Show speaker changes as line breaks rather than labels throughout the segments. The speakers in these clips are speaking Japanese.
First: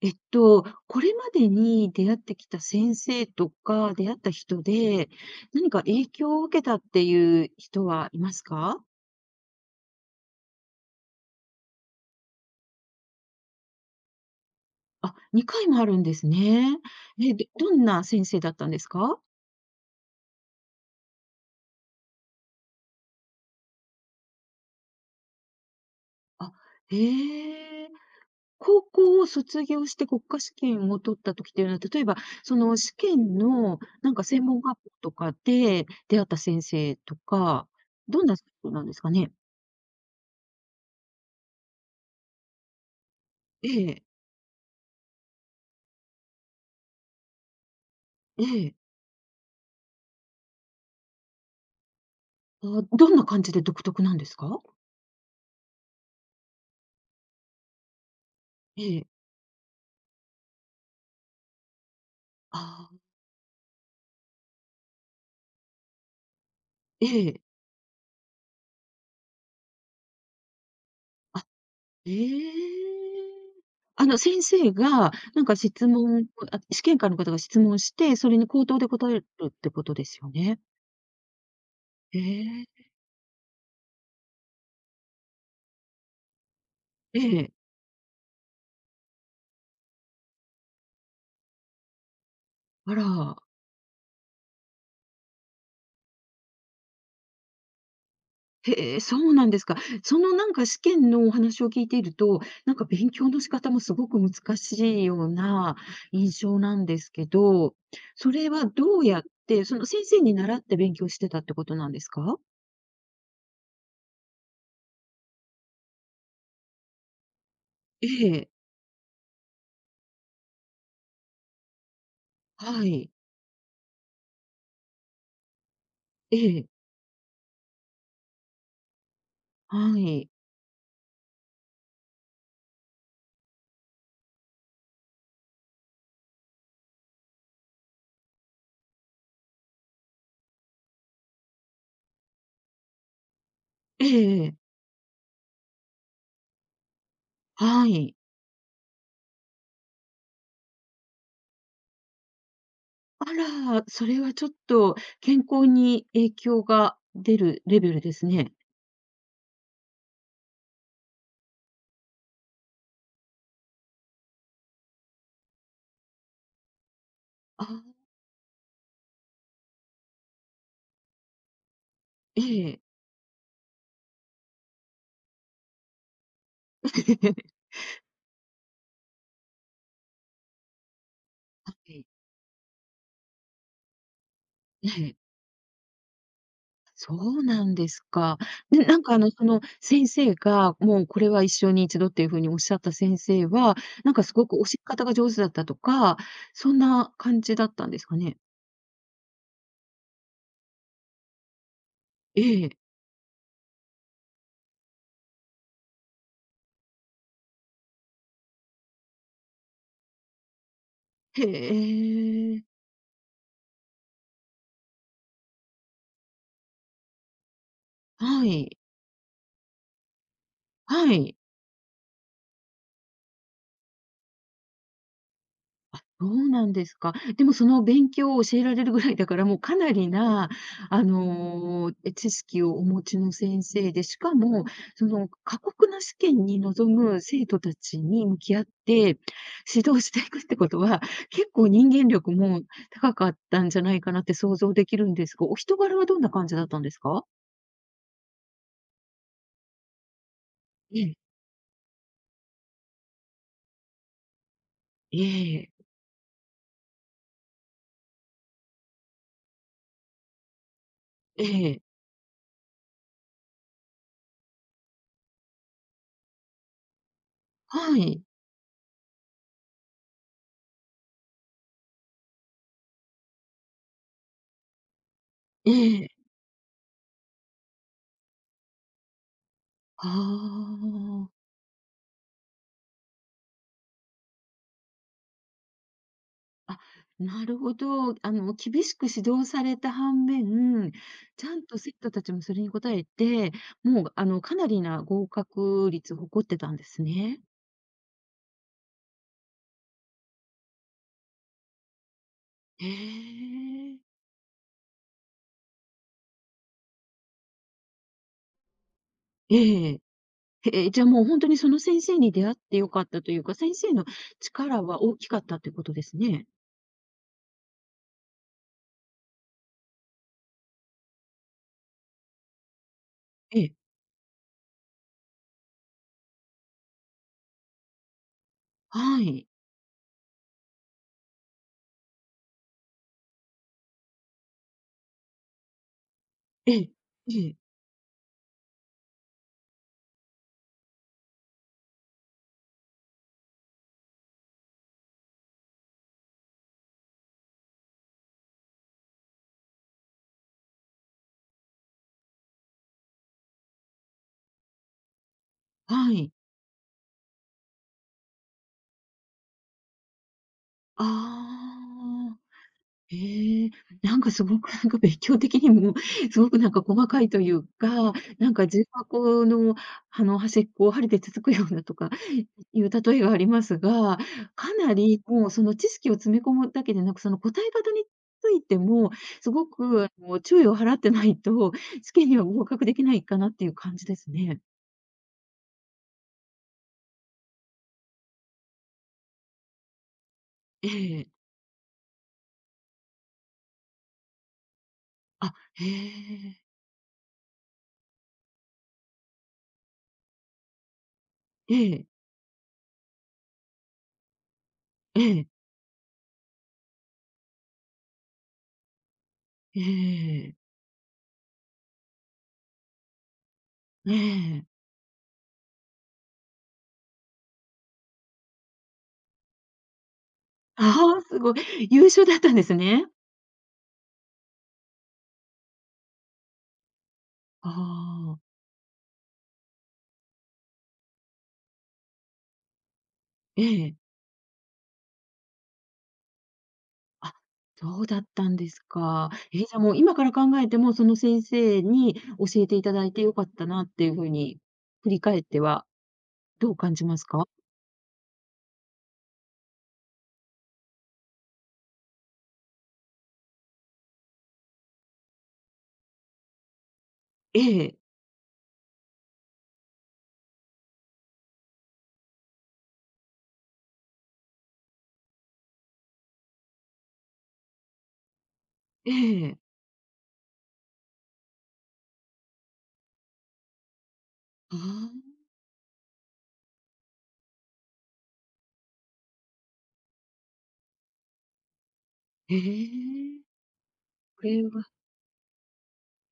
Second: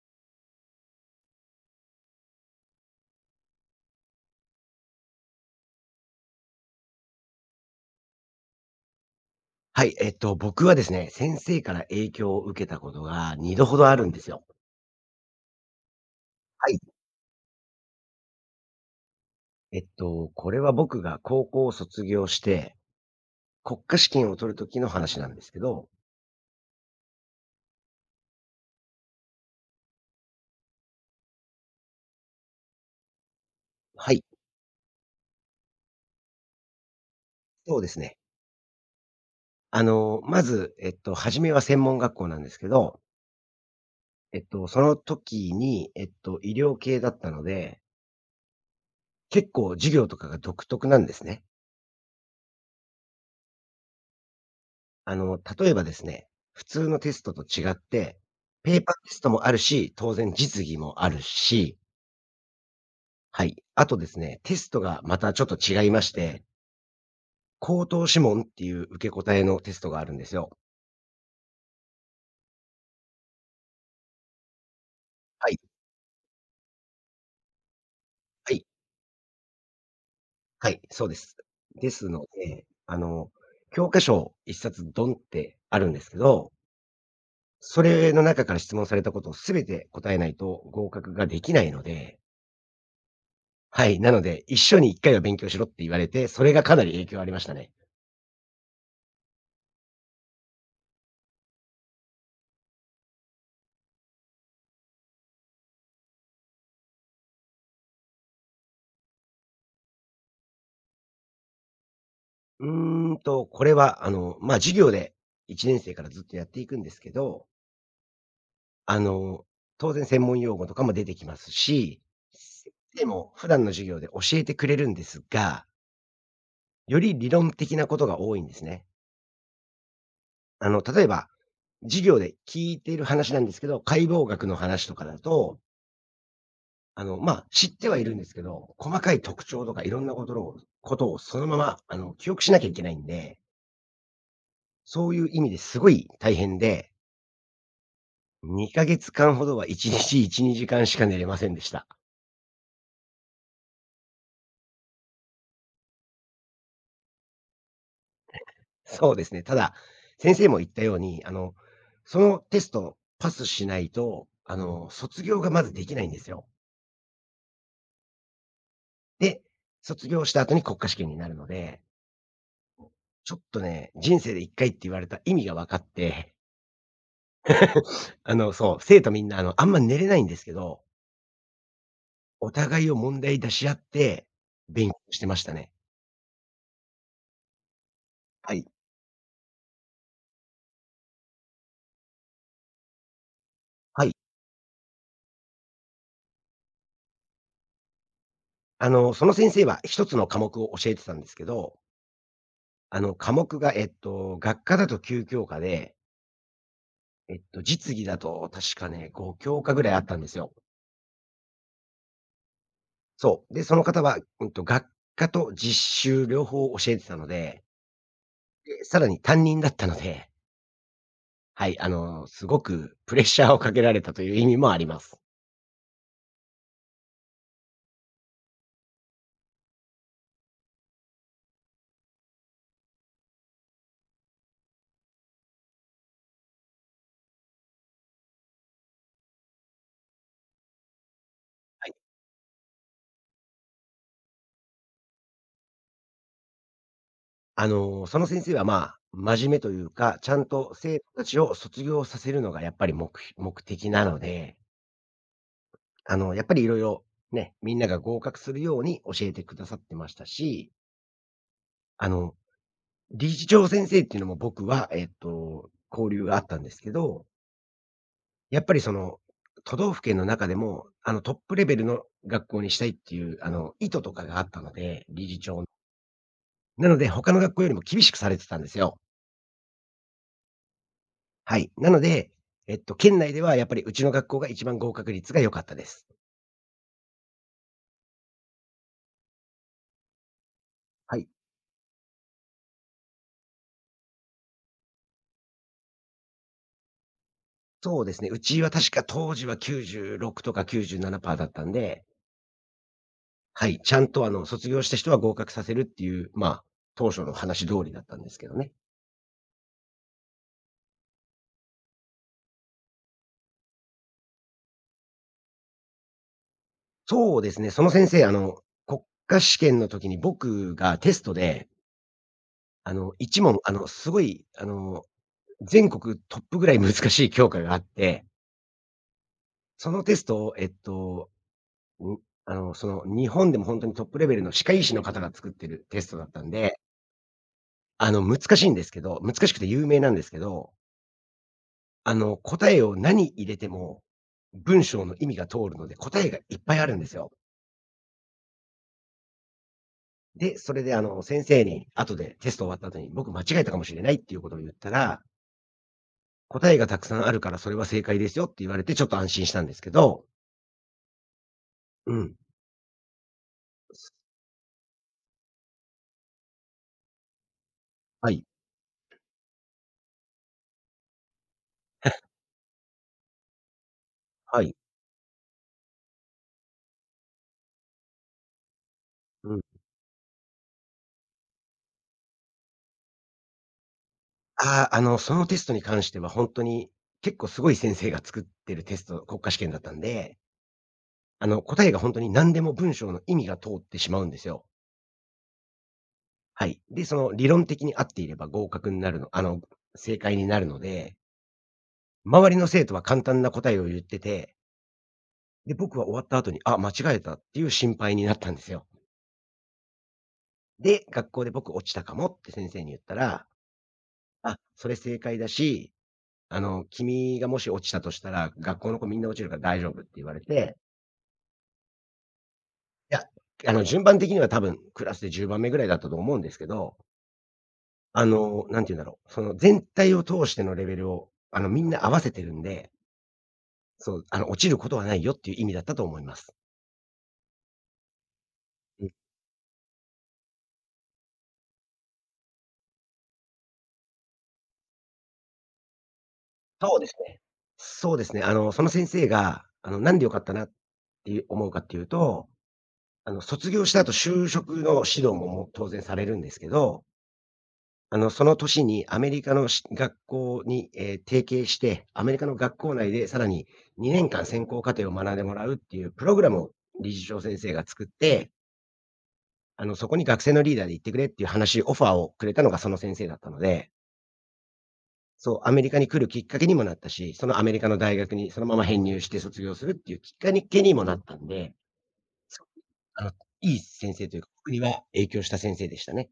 これまでに出会ってきた先生とか、出会った人で、何か影響を受けたっていう人はいますか？
はい、僕はですね、先生から影響を受けたことが2度ほどあるんですよ。
あ、2回もあるんです
は
ね。
い。
え、どんな先生だったんですか？
これは僕が高校を卒業して、国家試験を取る時の話なんですけど、
あ、へえ。高校を卒業して国家試験を取った時っていうのは、例えば、その試験のな
は
ん
い、
か専門学校とかで出会った先生とか、
そうですね。
どんな人なんですかね？
まず、初めは専門学校なんですけど、
ええ、
その時に、医療系だったので、
ええ。
結構授業とかが独特なんですね。
あ、どんな感じで独特なんですか？
例えばですね、普通のテストと違って、ペーパ
え
ー
え。
テストもあるし、当然実技もあるし、
ああ、
はい。あとですね、テストがまたちょっと違いまして、
ええ。
口頭試問っていう受け答えのテストがあるんですよ。
あ、ええ。あの、先生が、なん
は
か
い。
質問、あ、試験官の方が質問して、それに
は
口
い。
頭で答えるってことですよね？
はい、そうです。です
え
ので、
え、
教科書1冊ドンってあるんですけど、
ええ。
それの中から質問されたことを全て答えないと合格ができないので、
あら、
はい。なので、一緒に1回は勉強しろって言われて、それがかなり影響ありましたね。
へえ、そうなんですか。そのなんか試験のお話を聞いていると、なんか勉強の仕方もすごく難しいような印象なんですけど、それはどうやって、その先生に習って勉強してたってことなんですか？
これは、授業で1年生からずっとやっていくんですけど、
ええ、
あの、当然専門用語とかも出てきますし、先
は
生
い、
も普段の授業で教えてくれるんですが、
ええ。
より理論的なことが多いんですね。
はい。
例えば、授業で聞いている話なんですけど、解剖学の話とかだと、知ってはいるんですけど、細かい特徴とかいろんなことをそのまま、記憶しなきゃいけないんで、
ええええ。
そういう意味ですごい大変で、
はい。
2ヶ月間ほどは1日1、2時間しか寝れませんでした。
あら、それはちょっと健康に影響が出るレベルですね。
そうですね。ただ、先生も言ったように、そのテストパスしないと、卒業がまずできないんですよ。
あ、
で、卒業した後に国家試験になるので、
ええ。
ちょっとね、人生で一回って言われた意味が分かって、そう、生徒みんな、あんま寝れないんですけど、
はい。
お互いを問題出し合って、
え
勉強
え。
してましたね。
そうなんですか。
はい。
で、なんかあの、その先生が、もうこれは一生に一度っていうふうにおっしゃった先生は、
は
な
い。
んかすごく教え方が上手だったとか、そんな感じだったんですかね？
その先生は一つの科目を教えてたんですけど、
ええ。
科目が、学科だと9教科で、実技だと確かね、5教科ぐらいあったんですよ。
へえ。
そう。で、その方は、学科と実習両方教えてたので、
はい。
で、さらに担任だったので、
はい。
はい、すごくプレッシャーをかけられたという意味もあります。
あ、そうなんですか。でもその勉強を教えられるぐらいだから、もうかなりな、あの、え、知識をお持ちの先生で、しかも、その過酷な試験に臨む生徒たちに向き合って、指導していくってことは、結構
は
人
い。
間力も高かったんじゃないかなって想像できるんですが、お人柄はどんな感じだったんですか？
その先生は、真面目というか、ちゃんと生
え
徒
え、
たちを卒業させるのがやっぱり目標目的なので、
ええ、
やっぱりいろいろね、みんなが合格するように教えてくださってましたし、
ええ、
あの、理事長先生っていうのも僕は、交流があったんですけど、
はい、
やっぱりその、都道府県の中でも、トップレベルの学校にしたいっていう、意図とかがあったので、理事長の。
ええ、
なので、他の学校よりも厳しくされてたんですよ。
ああ。
はい。なので、県内ではやっぱりうちの学校が一番合格率が良かったです。
あ、なるほど。あの、厳しく指導された反面、
はい。
ちゃんと生徒たちもそれに応えて、もう、あの、かなりな合格率を誇ってたんですね。
そうですね。うちは確か当時は96とか97%だったんで、
へ
はい。ち
え。
ゃんと卒業した人は合格させるっていう、当初の話通りだったんですけどね。
ええ。へえ、じゃあもう本当にその先生に出会って良かったというか、先生の力は大きかったってことですね。
そうですね、その先生、国家試験の時に僕がテストで、一問、
ええ、
すごい、全国トップぐらい難しい教科があって、
はい。
そのテストを、ん、日本でも本当にトップレベルの歯科医師の方が作ってるテストだったん
え
で、
え、ええ、
難しいんですけど難しくて有名なんですけど、答えを何入れても、文章の意味が通るので、答えがいっぱいあるんですよ。で、それであの先生に後でテスト終わった後に、僕間違えたかもしれないっていうことを言ったら、
はい。
答えがたくさんあるからそれは正解ですよって言われてちょっと安心したんですけど、う
あ
ん。
あ。ええ、なんかすごくなんか勉強的にも、すごくなんか細かいというか、
はい、
なんか重箱の、あの、端っこを針でつつくようなとかいう例えがありますが、
はい。
かなりもうその知識を詰め込むだけでなく、その答え方についても、す
うん。
ごくあの、注意を払ってないと、試験には合格できないかなっていう感じですね。
ああ、そのテストに関してはほんとに、結構すごい先生が作ってるテスト国家試験だったんで、
ええ。
答えがほんとに何でも文章の意味が通ってしまうんですよ。
あ、へえ。
はい。で、その理論的に合っていれば合格になるのあの、正解になるので、
ええ、
周りの生徒は簡単な答えを言ってて、
ええ、
で、僕は終わった後に、あ、間違えたっていう心配になったんですよ。
ええ。
で、学校で僕落ちたかもって先生に言ったら、
え
あ、
え。
それ正解だし、君がもし落ちたとしたら、学校の子みんな落ちるから大丈夫って言われて、
ああ、すごい。優秀だったんです
い
ね。
や、順番的には多分クラスで10番目ぐらいだったと思うんですけど、
ああ、
なんて言うんだろう、その全体を通してのレベルを、みんな合わせてるんで、
ええ。
そう、落ちることはないよっていう意味だったと思います。
あ、そうだったんですか。えーじゃあもう今から考えても、その先生に教えていただいてよかったなっていう風に振り返ってはどう感
そう
じ
です
ます
ね。
か？
そうですね。その先生が、なんで良かったなっていう思うかっていうと、卒業した後就職の指導ももう当然されるんですけど、
ええ、
その年にアメリカの学校に、提携して、アメリカの学校内でさらに2年間専攻課程を学んでもらうっていうプログラムを理事長先生が作って、
ええ。
そこに学生のリーダーで行ってくれっていうオファーをくれたのがその先生だったので、
ああ、
そう、アメリカに来るきっかけにもなったし、そのアメリカの大学にそのまま編入して卒業するっていうきっかけにもなったんで、
え
そう、あの、
え。
いい先生という
こ
か、
れ
僕に
は
は影響した先生でしたね。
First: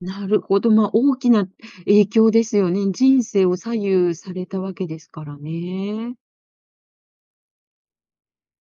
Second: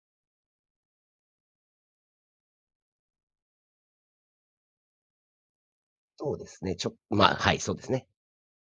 なるほど、まあ、大きな影響ですよね。人生を左右されたわけですからね。
そうですね、ちょまあ、はい、そうですね。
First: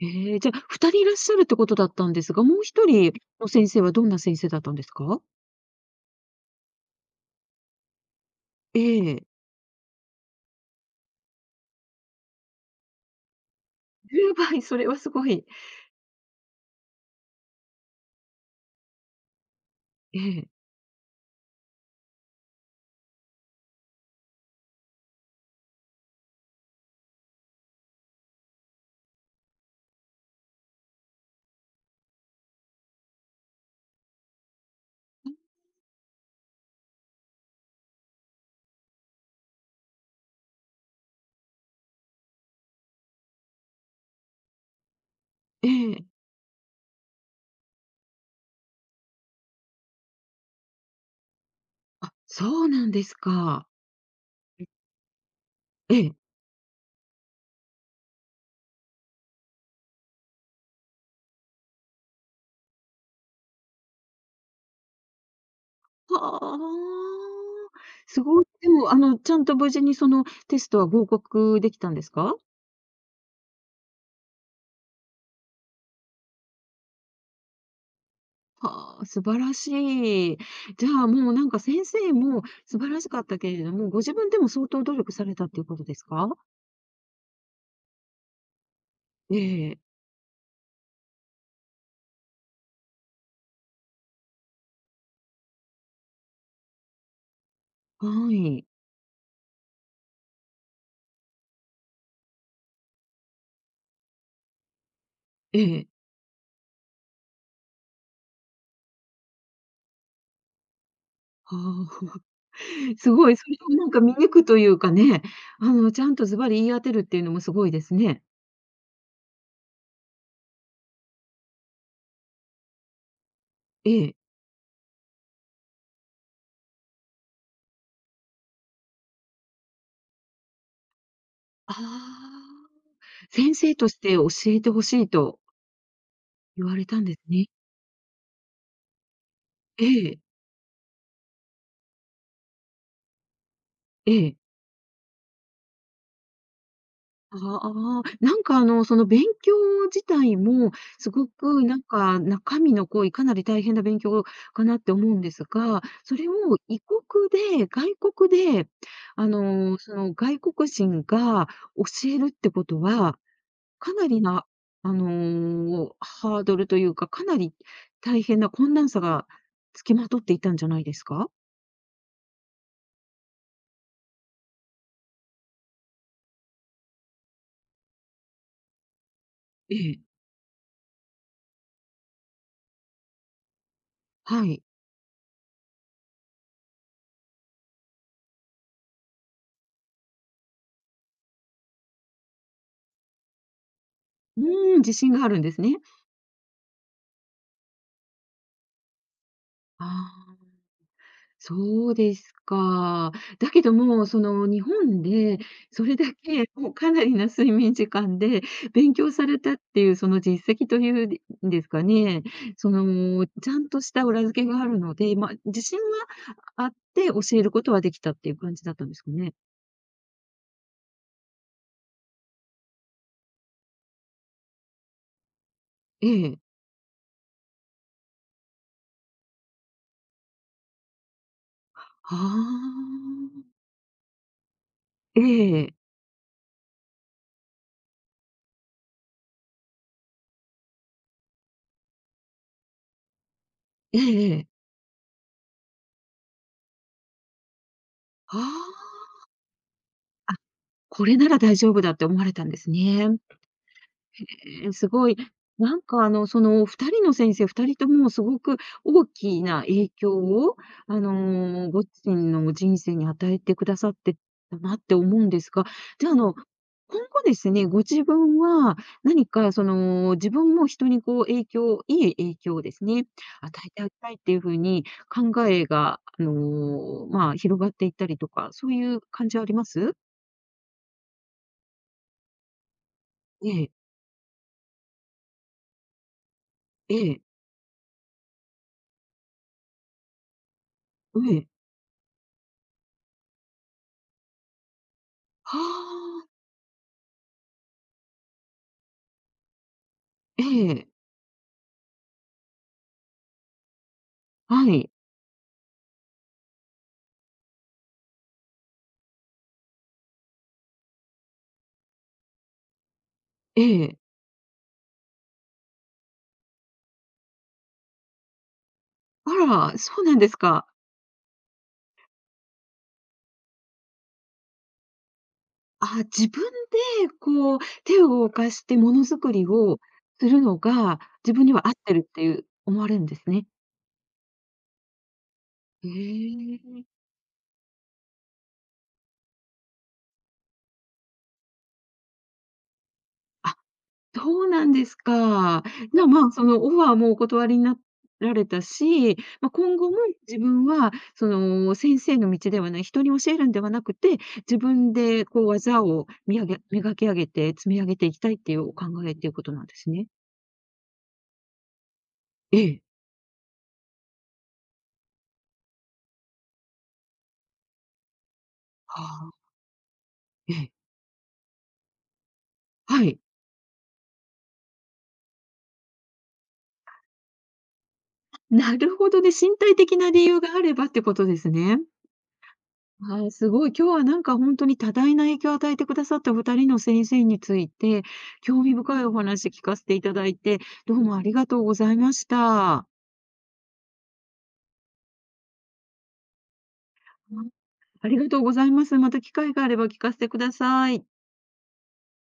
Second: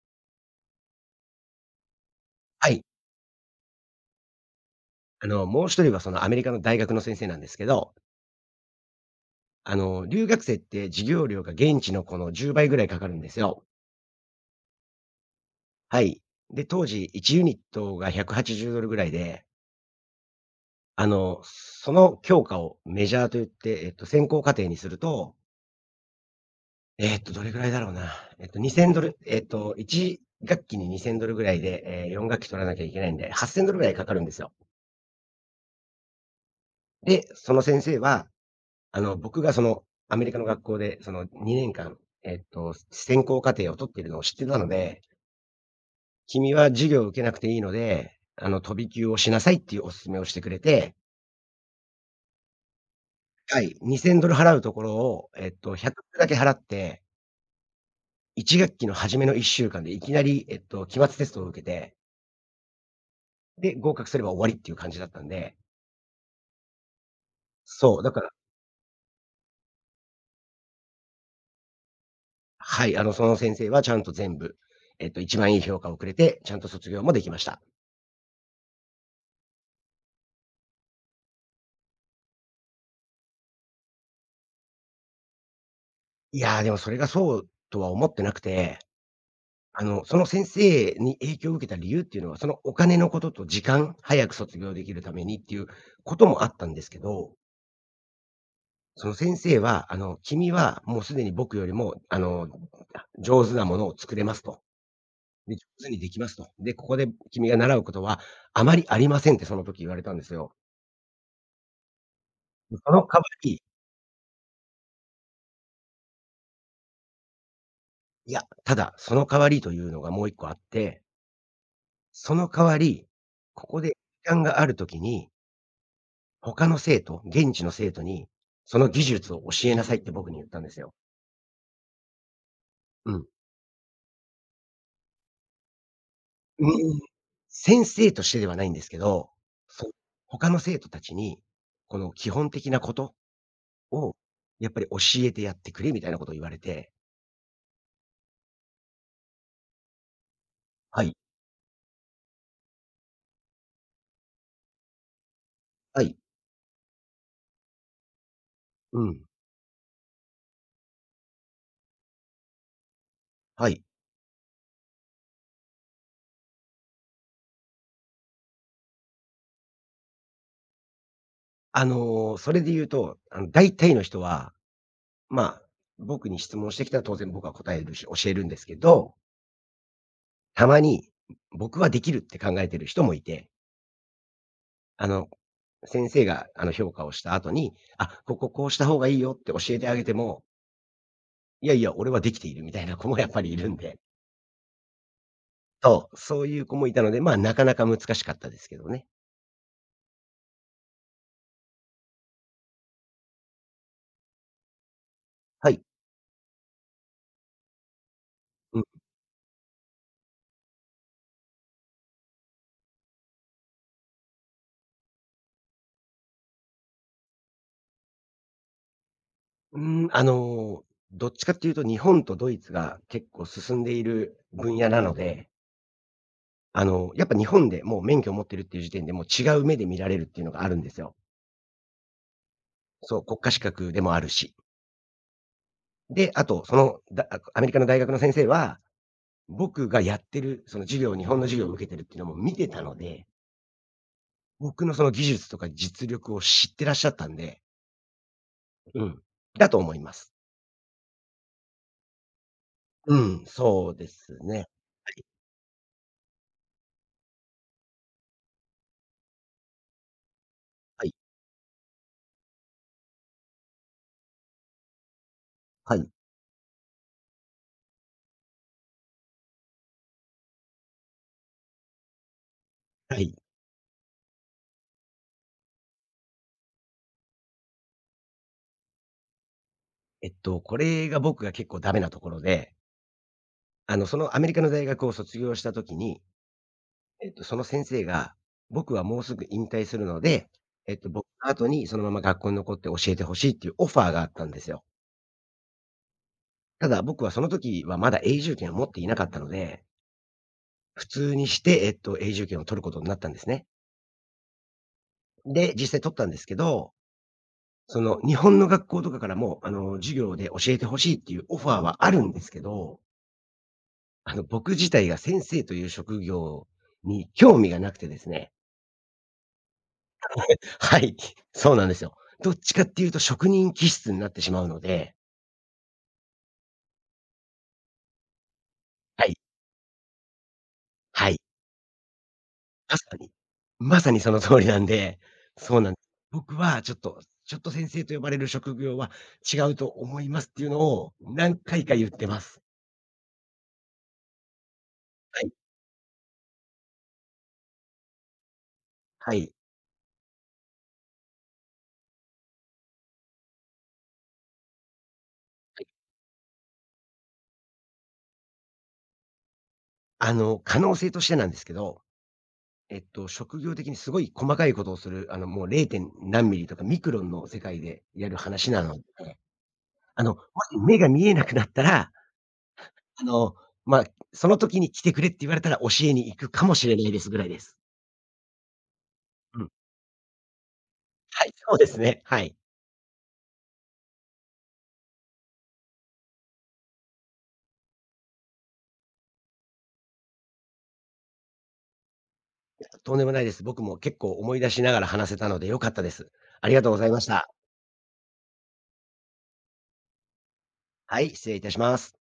ええ、じゃあ二人いらっしゃるってことだったんですが、もう
はい。
一人の先生はどんな先生だったんですか？
もう一人はそのアメリカの大学の先生なんですけど、
ええ、
留学生って授業料が現地のこの10倍ぐらいかかるんですよ。
10、それはすごい。
はい。で、当時1ユニットが $180 ぐらいで、
ええ、
その教科をメジャーと言って、専攻課程にするとどれぐらいだろうな。$2000、1学期に $2000 ぐらいで、4学期取らなきゃいけないんで、$8000 ぐらいかかるんですよ。で、その先生は、僕がその、アメリカの学校で、その2年間、専攻課程を取っているのを知ってたので、
ええ。
君は授業を受けなくていいので、飛び級をしなさいっていうお勧めをしてくれて、
あ、そうなんです
は
か。
い、$2000 払うところを、
え
100
え。
だけ払って、1学期の初めの1週間でいきなり、期末テストを受けて、で、合格すれば終わりっていう感じだったんで、
はあ。
そう、だ
す
から。
ごい。でも、あの、ちゃんと無事にそのテストは合格できたんですか？
はい、その先生はちゃんと全部、一番いい評価をくれて、ちゃんと卒業もできました。
はあ、素晴らしい。じゃあ、もうなんか先生も素晴らしかったけれども、ご自分でも相当努力されたっていうことですか？
いや、でもそれがそうとは思ってなくて、
ええ、
その先生に影響を受けた理由っていうのは、そのお金のことと時間、早く卒業できるためにっていうこともあったんですけど、
はい。
その先生は、君はもうすでに僕よりも、上手なものを作れますと。で、
え
上
え。
手にできますと。で、ここで君が習うことはあまりありませんってその時言われたんですよ。
はあ。
その
す
代わ
ごい、それ
り
をなんか見抜くというかね、あの、ちゃんとズバリ言い当てるっていうのもすごいですね。
いや、ただ、その代わりというのがもう一個あって、その代わり、ここで
ええ。
時間がある時に、他の生徒、現地の生徒に、その技術を教えなさいって僕に言ったんですよ。
ああ。
うん。
先生として教えてほしいと言われ
うー
た
ん。
んですね。
先生としてではないんですけど、
え
そ
え、
他の生徒たちに、この基本的なことを、
ええ。
やっぱり教えてやってくれみたいなことを言われて、
ああ、なんかあの、その勉強自体も、
は
す
い、
ごくなんか中身の濃い、かなり大変な勉強かなって思うんですが、
はい、
それを異国で、外国で、
うん、
あの、その外国人が教えるってことは、
はい。
かなりな、あの、ハードルというか、かなり大変な困難さが付きまとっていたんじゃないですか？
それで言うと、大体の人はまあ、僕に質問してきたら当然僕は答えるし、教えるんですけど、
ええ、
たまに、僕はできるって考えてる人もいて、
はい。
あの、先生があの評価をした後に、あ、こここうした方がいいよって教えてあげても、いやいや、俺はできているみたいな子もやっぱりいるんで、
うーん、自信があるんですね。
そう、そういう子もいたので、まあ、なかなか難しかったですけどね。
ああ、そうですか。だけども、その日本で
はい。
それだけもうかなりな睡眠時間で
うん。
勉強されたっていうその実績というんですかね、そのちゃんとした裏付けがあるので、まあ、自信はあって教えることはできたっていう感じだったんですかね？
うーん、あの、どっちかっていうと日本とドイツが結構進んでいる分野なので、
ええ。
やっぱ日本でもう免許を持ってるっていう時点で、もう違う目で見られるっていうのがあるんですよ。
はあ。
そう、国家資格でもあるし。
ええ。
で、あとその、アメリカの大学の先生は、僕がやってる、その授業日本の授業を受けてるっていうのも見てたので、
ええええ
僕のその技術とか実力を知ってらっしゃったんで、
はあ。
うん、だと思います。
あ、これなら大丈夫だって思われたんですね。
うん、そうですね。はい、
ええ、すごい。なんかあの、その2人の先生、2人ともすごく大きな影響を、あ
はい、
の、ご自身の人生に与えてくださってたなって思うんですが、
は
じ
い、
ゃあ、あの、今後ですね、ご自分は何かその、自分も人にこう影響いい影響をですね、
はい。
与えてあげたいっていう風に考えが、あの、まあ、広がっていったりとか、そういう感じはあります？
これが僕が結構ダメなところで、
ええ、
そのアメリカの大学を卒業した時に、
ええ、
その先生が、僕はもうすぐ引退するので、
え
僕
え。
の後にそのまま学校に残って教えてほしいっていうオファーがあったんですよ。
はあ。
ただ、僕はその時はまだ永住権を持っていなかったので、
ええ、
普通にして、永住権を取ることになったんですね。
はい。
で、実際取ったんですけど、その日本の学校とかからも、授業で教えてほしいっていうオファーはあるんですけど、
ええ。
僕自体が先生という職業に興味がなくてですね。
あら、そうなんですか。
はい、そうなんですよ。どっちかっていうと職人気質になってしまうので、
あ、自分でこう、手を動かしてものづ
は
く
い、
りをするのが、
は
自
い、
分には合ってるっていう思われ
ま
る
さ
んです
に、
ね。
まさにその通りなんで、そう
へ
なん僕
え。
はちょっと先生と呼ばれる職業は違うと思いますっていうのを何回か言ってます。
あ、そうなんです
はい、
か。じゃあ、まあ、そのオファーもお断りになられたし、
は
まあ、
い、
今後も自分はその先生の道ではない、人に教えるんではなくて、自分でこう技をみあげ磨き上げて積み上げていきたいっていうお考えっていうことなんですね。
可能性としてなんですけど、
ええ。
職業的にすごい細かいことをする、もう 0. 何ミリとかミクロンの世界でやる話なの
はあ。
で、も
ええ。
し目が見えなくなったら、
はい。
あの、まあ、その時に来てくれって言われたら教えに行くかもしれないですぐらいです。
なるほどね、身
うん。
体的な理由があればってことで
は
す
い、そう
ね。
ですね、はい。
はい、すごい。今日はなんか本当に多大な影響を与えてくださったお2人の先生について、興味深いお話聞かせていただいて、どうもありがとうございました。
とんでもないです。僕も結構思い出しながら話せたので良かったです。ありがとうございました。
ありがとうございます。また機会があれば聞かせてください。
はい、失礼いたします。